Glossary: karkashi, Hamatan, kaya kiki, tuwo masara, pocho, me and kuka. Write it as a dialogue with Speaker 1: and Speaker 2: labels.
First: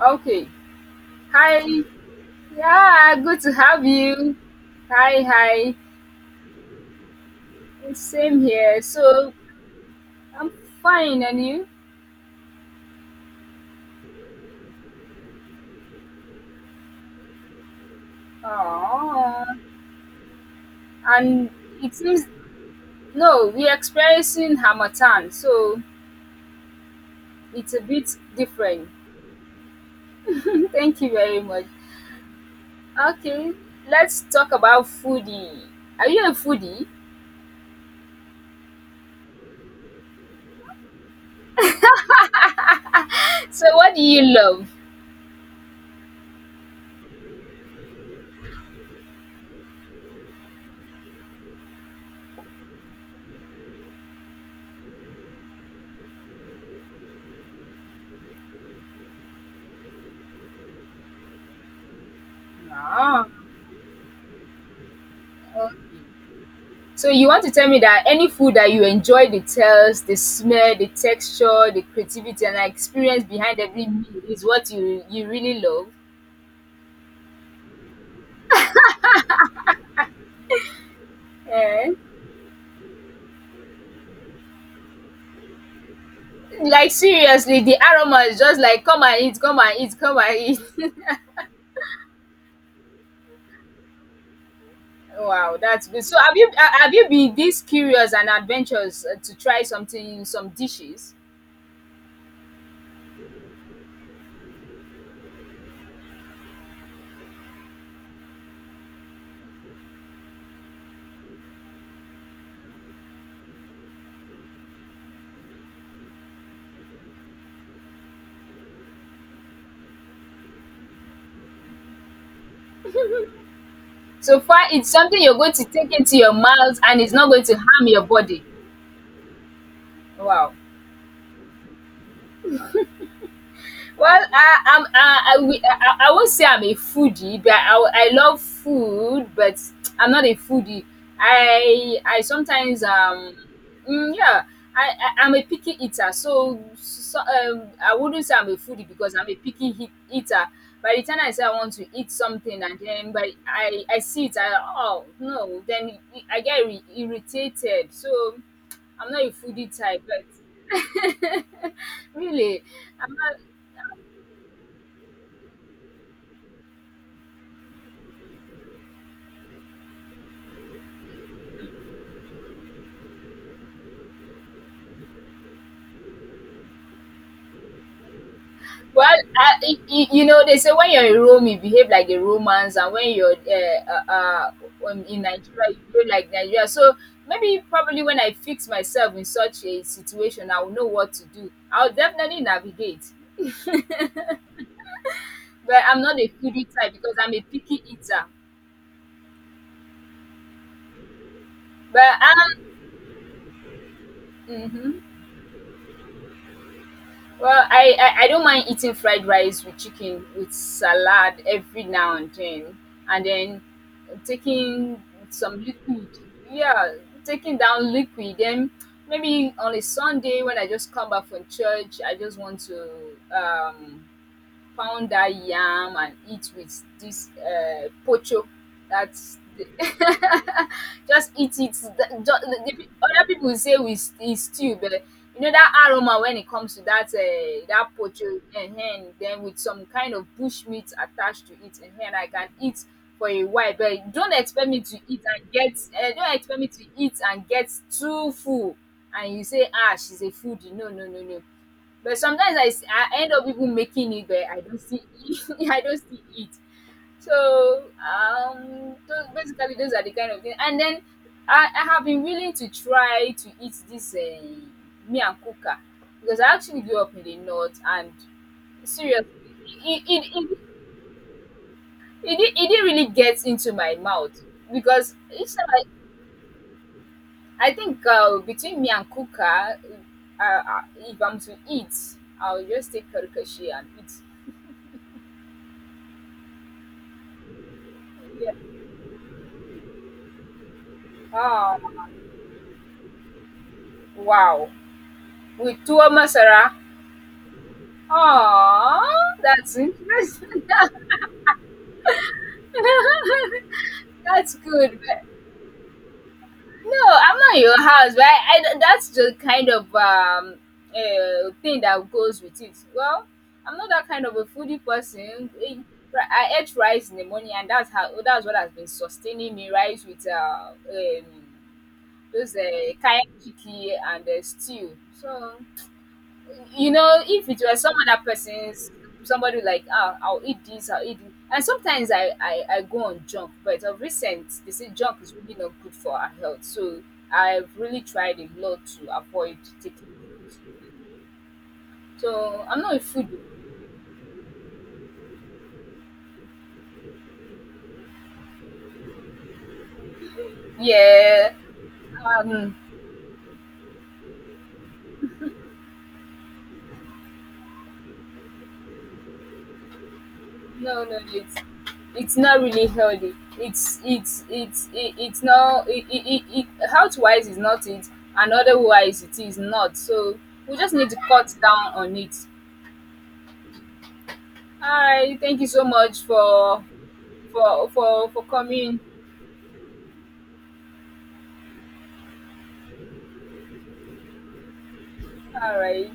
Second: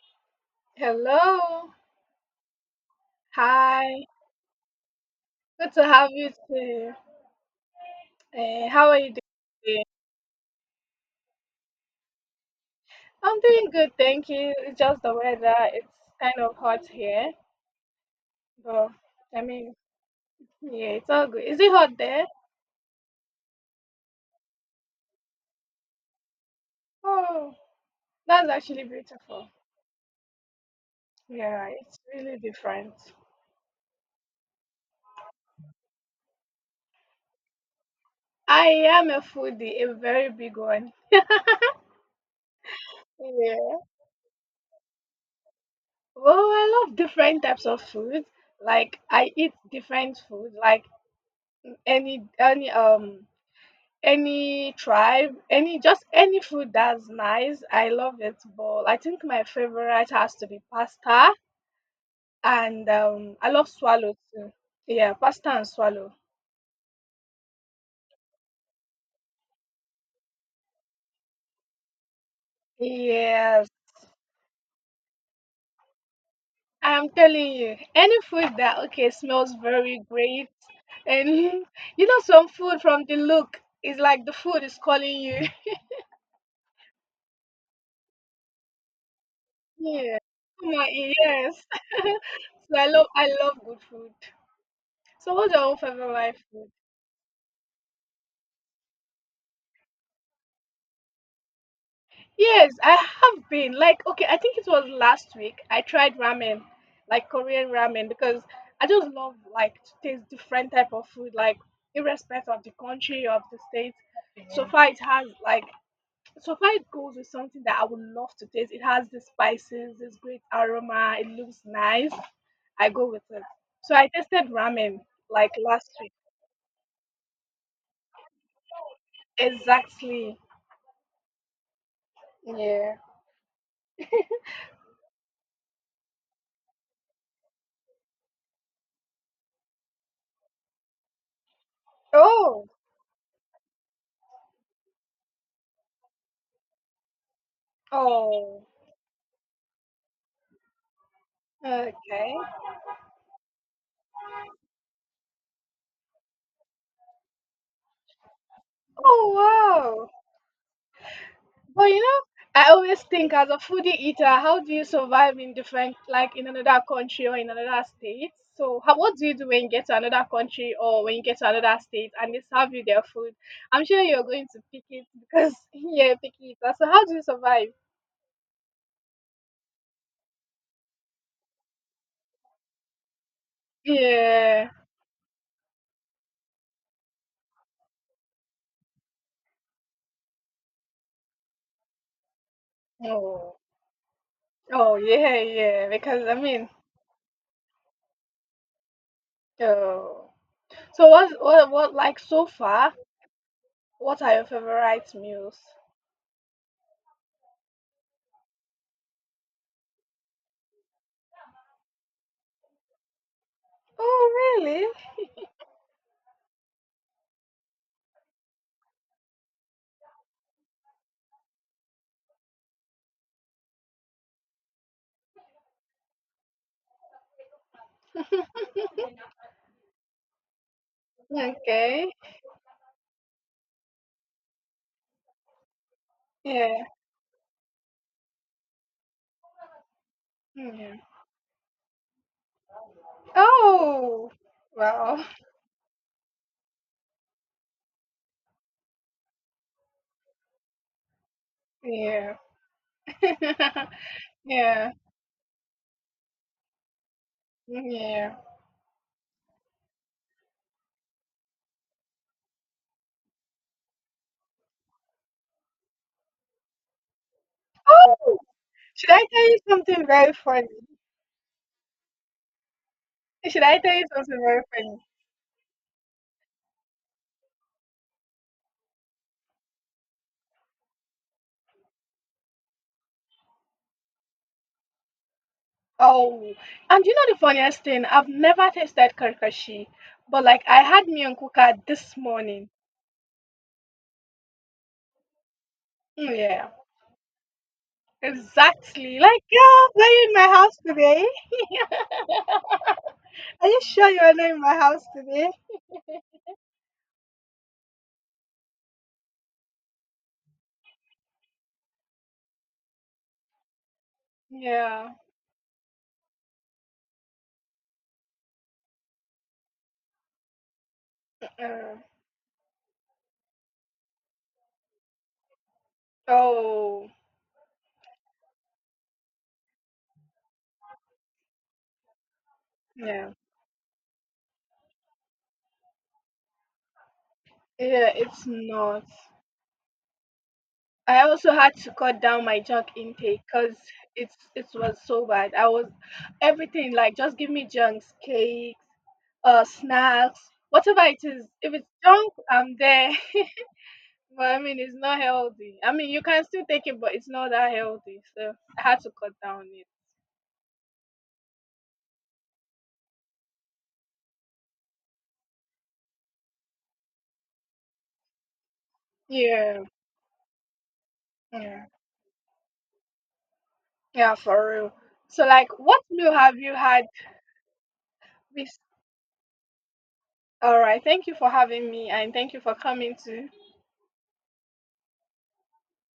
Speaker 1: Okay. Hi.
Speaker 2: Hello.
Speaker 1: Yeah, good to have
Speaker 2: Hi.
Speaker 1: you. Hi,
Speaker 2: Good
Speaker 1: hi.
Speaker 2: to have you too.
Speaker 1: Same here.
Speaker 2: How are you doing
Speaker 1: So
Speaker 2: today?
Speaker 1: I'm fine, and you?
Speaker 2: I'm doing good, thank you. It's just the weather. It's kind of hot here, but I
Speaker 1: Oh,
Speaker 2: mean, yeah, it's all good.
Speaker 1: and
Speaker 2: Is it
Speaker 1: it
Speaker 2: hot
Speaker 1: seems
Speaker 2: there?
Speaker 1: no, we're experiencing Hamatan, so
Speaker 2: Oh,
Speaker 1: it's a bit
Speaker 2: that's actually
Speaker 1: different.
Speaker 2: beautiful.
Speaker 1: Thank you very much.
Speaker 2: Yeah, it's really different.
Speaker 1: Okay, let's talk about foodie. Are you a foodie?
Speaker 2: I am a foodie, a very big one.
Speaker 1: So
Speaker 2: Yeah.
Speaker 1: what do you love?
Speaker 2: Well, I love different types of food. Like I eat different food, like any any tribe, any just any food that's nice, I love it. But I think my favorite has to be pasta, and
Speaker 1: Ah.
Speaker 2: I love swallow too. Yeah, pasta and swallow.
Speaker 1: So you want to tell me that any food that you enjoy the taste, the smell, the texture, the creativity and the experience behind
Speaker 2: Yes,
Speaker 1: every meal is what you really love?
Speaker 2: I'm telling you, any food that okay smells very great, and
Speaker 1: Eh,
Speaker 2: you know some food from the look is like the food is calling you.
Speaker 1: like seriously, the aroma is just like come and eat, come and eat, come
Speaker 2: Yeah,
Speaker 1: and eat.
Speaker 2: come on, yes. So I love good food. So what's
Speaker 1: Wow,
Speaker 2: your own
Speaker 1: that's good. So have
Speaker 2: favorite
Speaker 1: you
Speaker 2: food?
Speaker 1: have you been this curious and adventurous to try some dishes?
Speaker 2: Yes, I have been. Like, okay, I think it was last week. I tried ramen, like Korean ramen, because I just love like to taste different type of food, like irrespective of the country of the state. So far, it has like so far it goes with something that I would love to taste. It has the spices, this great aroma. It looks nice. I go with it. So I
Speaker 1: So
Speaker 2: tasted
Speaker 1: far it's
Speaker 2: ramen
Speaker 1: something you're going
Speaker 2: like
Speaker 1: to take
Speaker 2: last week.
Speaker 1: into your mouth and it's not going to harm your body.
Speaker 2: Exactly.
Speaker 1: Wow.
Speaker 2: Yeah.
Speaker 1: Well, I won't say I'm a foodie, but I love food, but I'm not a foodie. I
Speaker 2: Oh.
Speaker 1: sometimes, um mm, yeah, I I'm a picky eater, so I wouldn't say I'm a
Speaker 2: Oh.
Speaker 1: foodie because I'm a picky hea eater. By the time I say I want to eat
Speaker 2: Okay.
Speaker 1: something and then but I see it, I "Oh, no," then I get irritated. So, I'm not
Speaker 2: Oh
Speaker 1: a foodie type,
Speaker 2: wow.
Speaker 1: but
Speaker 2: But you
Speaker 1: really.
Speaker 2: know, I always think as a foodie eater, how do you survive in different, like in another country or in another state? So, what do you do when you get to another country or when you get to another state and they serve you their food? I'm sure you're going to pick it because yeah, pick it. So, how do you survive?
Speaker 1: Well, y y you know, they say when you're in Rome, you behave like the Romans, and when you're
Speaker 2: Yeah.
Speaker 1: in Nigeria, you behave like Nigeria. So maybe, probably, when I fix myself in such a situation, I will know what to do. I'll definitely navigate.
Speaker 2: Oh. Oh yeah,
Speaker 1: But
Speaker 2: yeah.
Speaker 1: I'm not
Speaker 2: Because
Speaker 1: a foodie type because I'm a picky eater.
Speaker 2: oh. So what?
Speaker 1: But
Speaker 2: Like so far, what are your
Speaker 1: mhm.
Speaker 2: favorite meals?
Speaker 1: Well, I don't mind eating fried rice with chicken with salad every now and then
Speaker 2: Oh really?
Speaker 1: taking some liquid. Yeah, taking down liquid. Then maybe on a Sunday when I just come back from church, I just want to um pound that yam and eat with this pocho. That's the just eat it. Th-
Speaker 2: Okay.
Speaker 1: the- the other people say we it's stew, but you know that aroma when it comes to
Speaker 2: Yeah.
Speaker 1: that that pocho and then with some kind of bush meat
Speaker 2: Yeah.
Speaker 1: attached to it, and then I can eat for a while. But
Speaker 2: Oh,
Speaker 1: don't expect me to eat
Speaker 2: well,
Speaker 1: and get. Don't expect me to eat and get too full. And you say, ah, she's a foodie. No, no, no, no. But
Speaker 2: yeah.
Speaker 1: sometimes I end up even making it, but I don't
Speaker 2: Yeah,
Speaker 1: see it. I don't see it. So
Speaker 2: yeah.
Speaker 1: those, basically those are the kind of things. And then I have been willing to try to eat this me and kuka because I actually grew up in the north, and
Speaker 2: Oh, should I
Speaker 1: seriously,
Speaker 2: tell you
Speaker 1: it
Speaker 2: something
Speaker 1: it,
Speaker 2: very
Speaker 1: it, it,
Speaker 2: funny?
Speaker 1: it didn't really get
Speaker 2: Should
Speaker 1: into
Speaker 2: I tell
Speaker 1: my
Speaker 2: you
Speaker 1: mouth
Speaker 2: something very funny?
Speaker 1: because it's like I think between me and kuka, if I'm to eat, I'll just take karkashi and eat.
Speaker 2: Oh, and you know the funniest thing? I've
Speaker 1: Yeah.
Speaker 2: never tasted karkashi, but like I had me and
Speaker 1: Ah,
Speaker 2: kuka this morning.
Speaker 1: wow, with tuwo
Speaker 2: Mm, yeah,
Speaker 1: masara?
Speaker 2: exactly.
Speaker 1: Oh,
Speaker 2: Like,
Speaker 1: that's
Speaker 2: girl, were you in my
Speaker 1: interesting.
Speaker 2: house today? Are you sure you are not
Speaker 1: That's
Speaker 2: in my
Speaker 1: good,
Speaker 2: house
Speaker 1: but
Speaker 2: today?
Speaker 1: no, I'm not your house, but I that's the kind of, thing that goes with it. Well, I'm not that kind of a foodie
Speaker 2: Yeah.
Speaker 1: person. Eh, ri I ate rice in the morning and that's what has been sustaining me, rice with,
Speaker 2: Uh,
Speaker 1: those, kaya kiki and, stew. So you
Speaker 2: oh,
Speaker 1: know, if it was some other person's, somebody like, ah, I'll eat this, I'll eat this. And sometimes I go on
Speaker 2: yeah.
Speaker 1: junk, but of recent, they say junk is really not good for our health. So I've really
Speaker 2: Yeah,
Speaker 1: tried
Speaker 2: it's
Speaker 1: a lot
Speaker 2: not.
Speaker 1: to avoid taking food.
Speaker 2: I also had to cut down my
Speaker 1: So I'm
Speaker 2: junk
Speaker 1: not a food.
Speaker 2: intake because it was so bad. I was everything like just give me junks, cakes, snacks, whatever it is.
Speaker 1: Yeah.
Speaker 2: If it's junk,
Speaker 1: Um,
Speaker 2: I'm there. But it's not healthy. I mean, you can still take it, but it's not that healthy. So I had to cut down it.
Speaker 1: no, it's not really healthy. It's not, health wise is not it, and otherwise it is
Speaker 2: Yeah,
Speaker 1: not. So we just need to cut
Speaker 2: yeah,
Speaker 1: down on it.
Speaker 2: yeah, for real.
Speaker 1: Hi,
Speaker 2: So
Speaker 1: thank you
Speaker 2: like,
Speaker 1: so
Speaker 2: what
Speaker 1: much
Speaker 2: meal have you had?
Speaker 1: for
Speaker 2: This
Speaker 1: coming.
Speaker 2: all right. Thank you for having me, and thank you for coming to
Speaker 1: All right.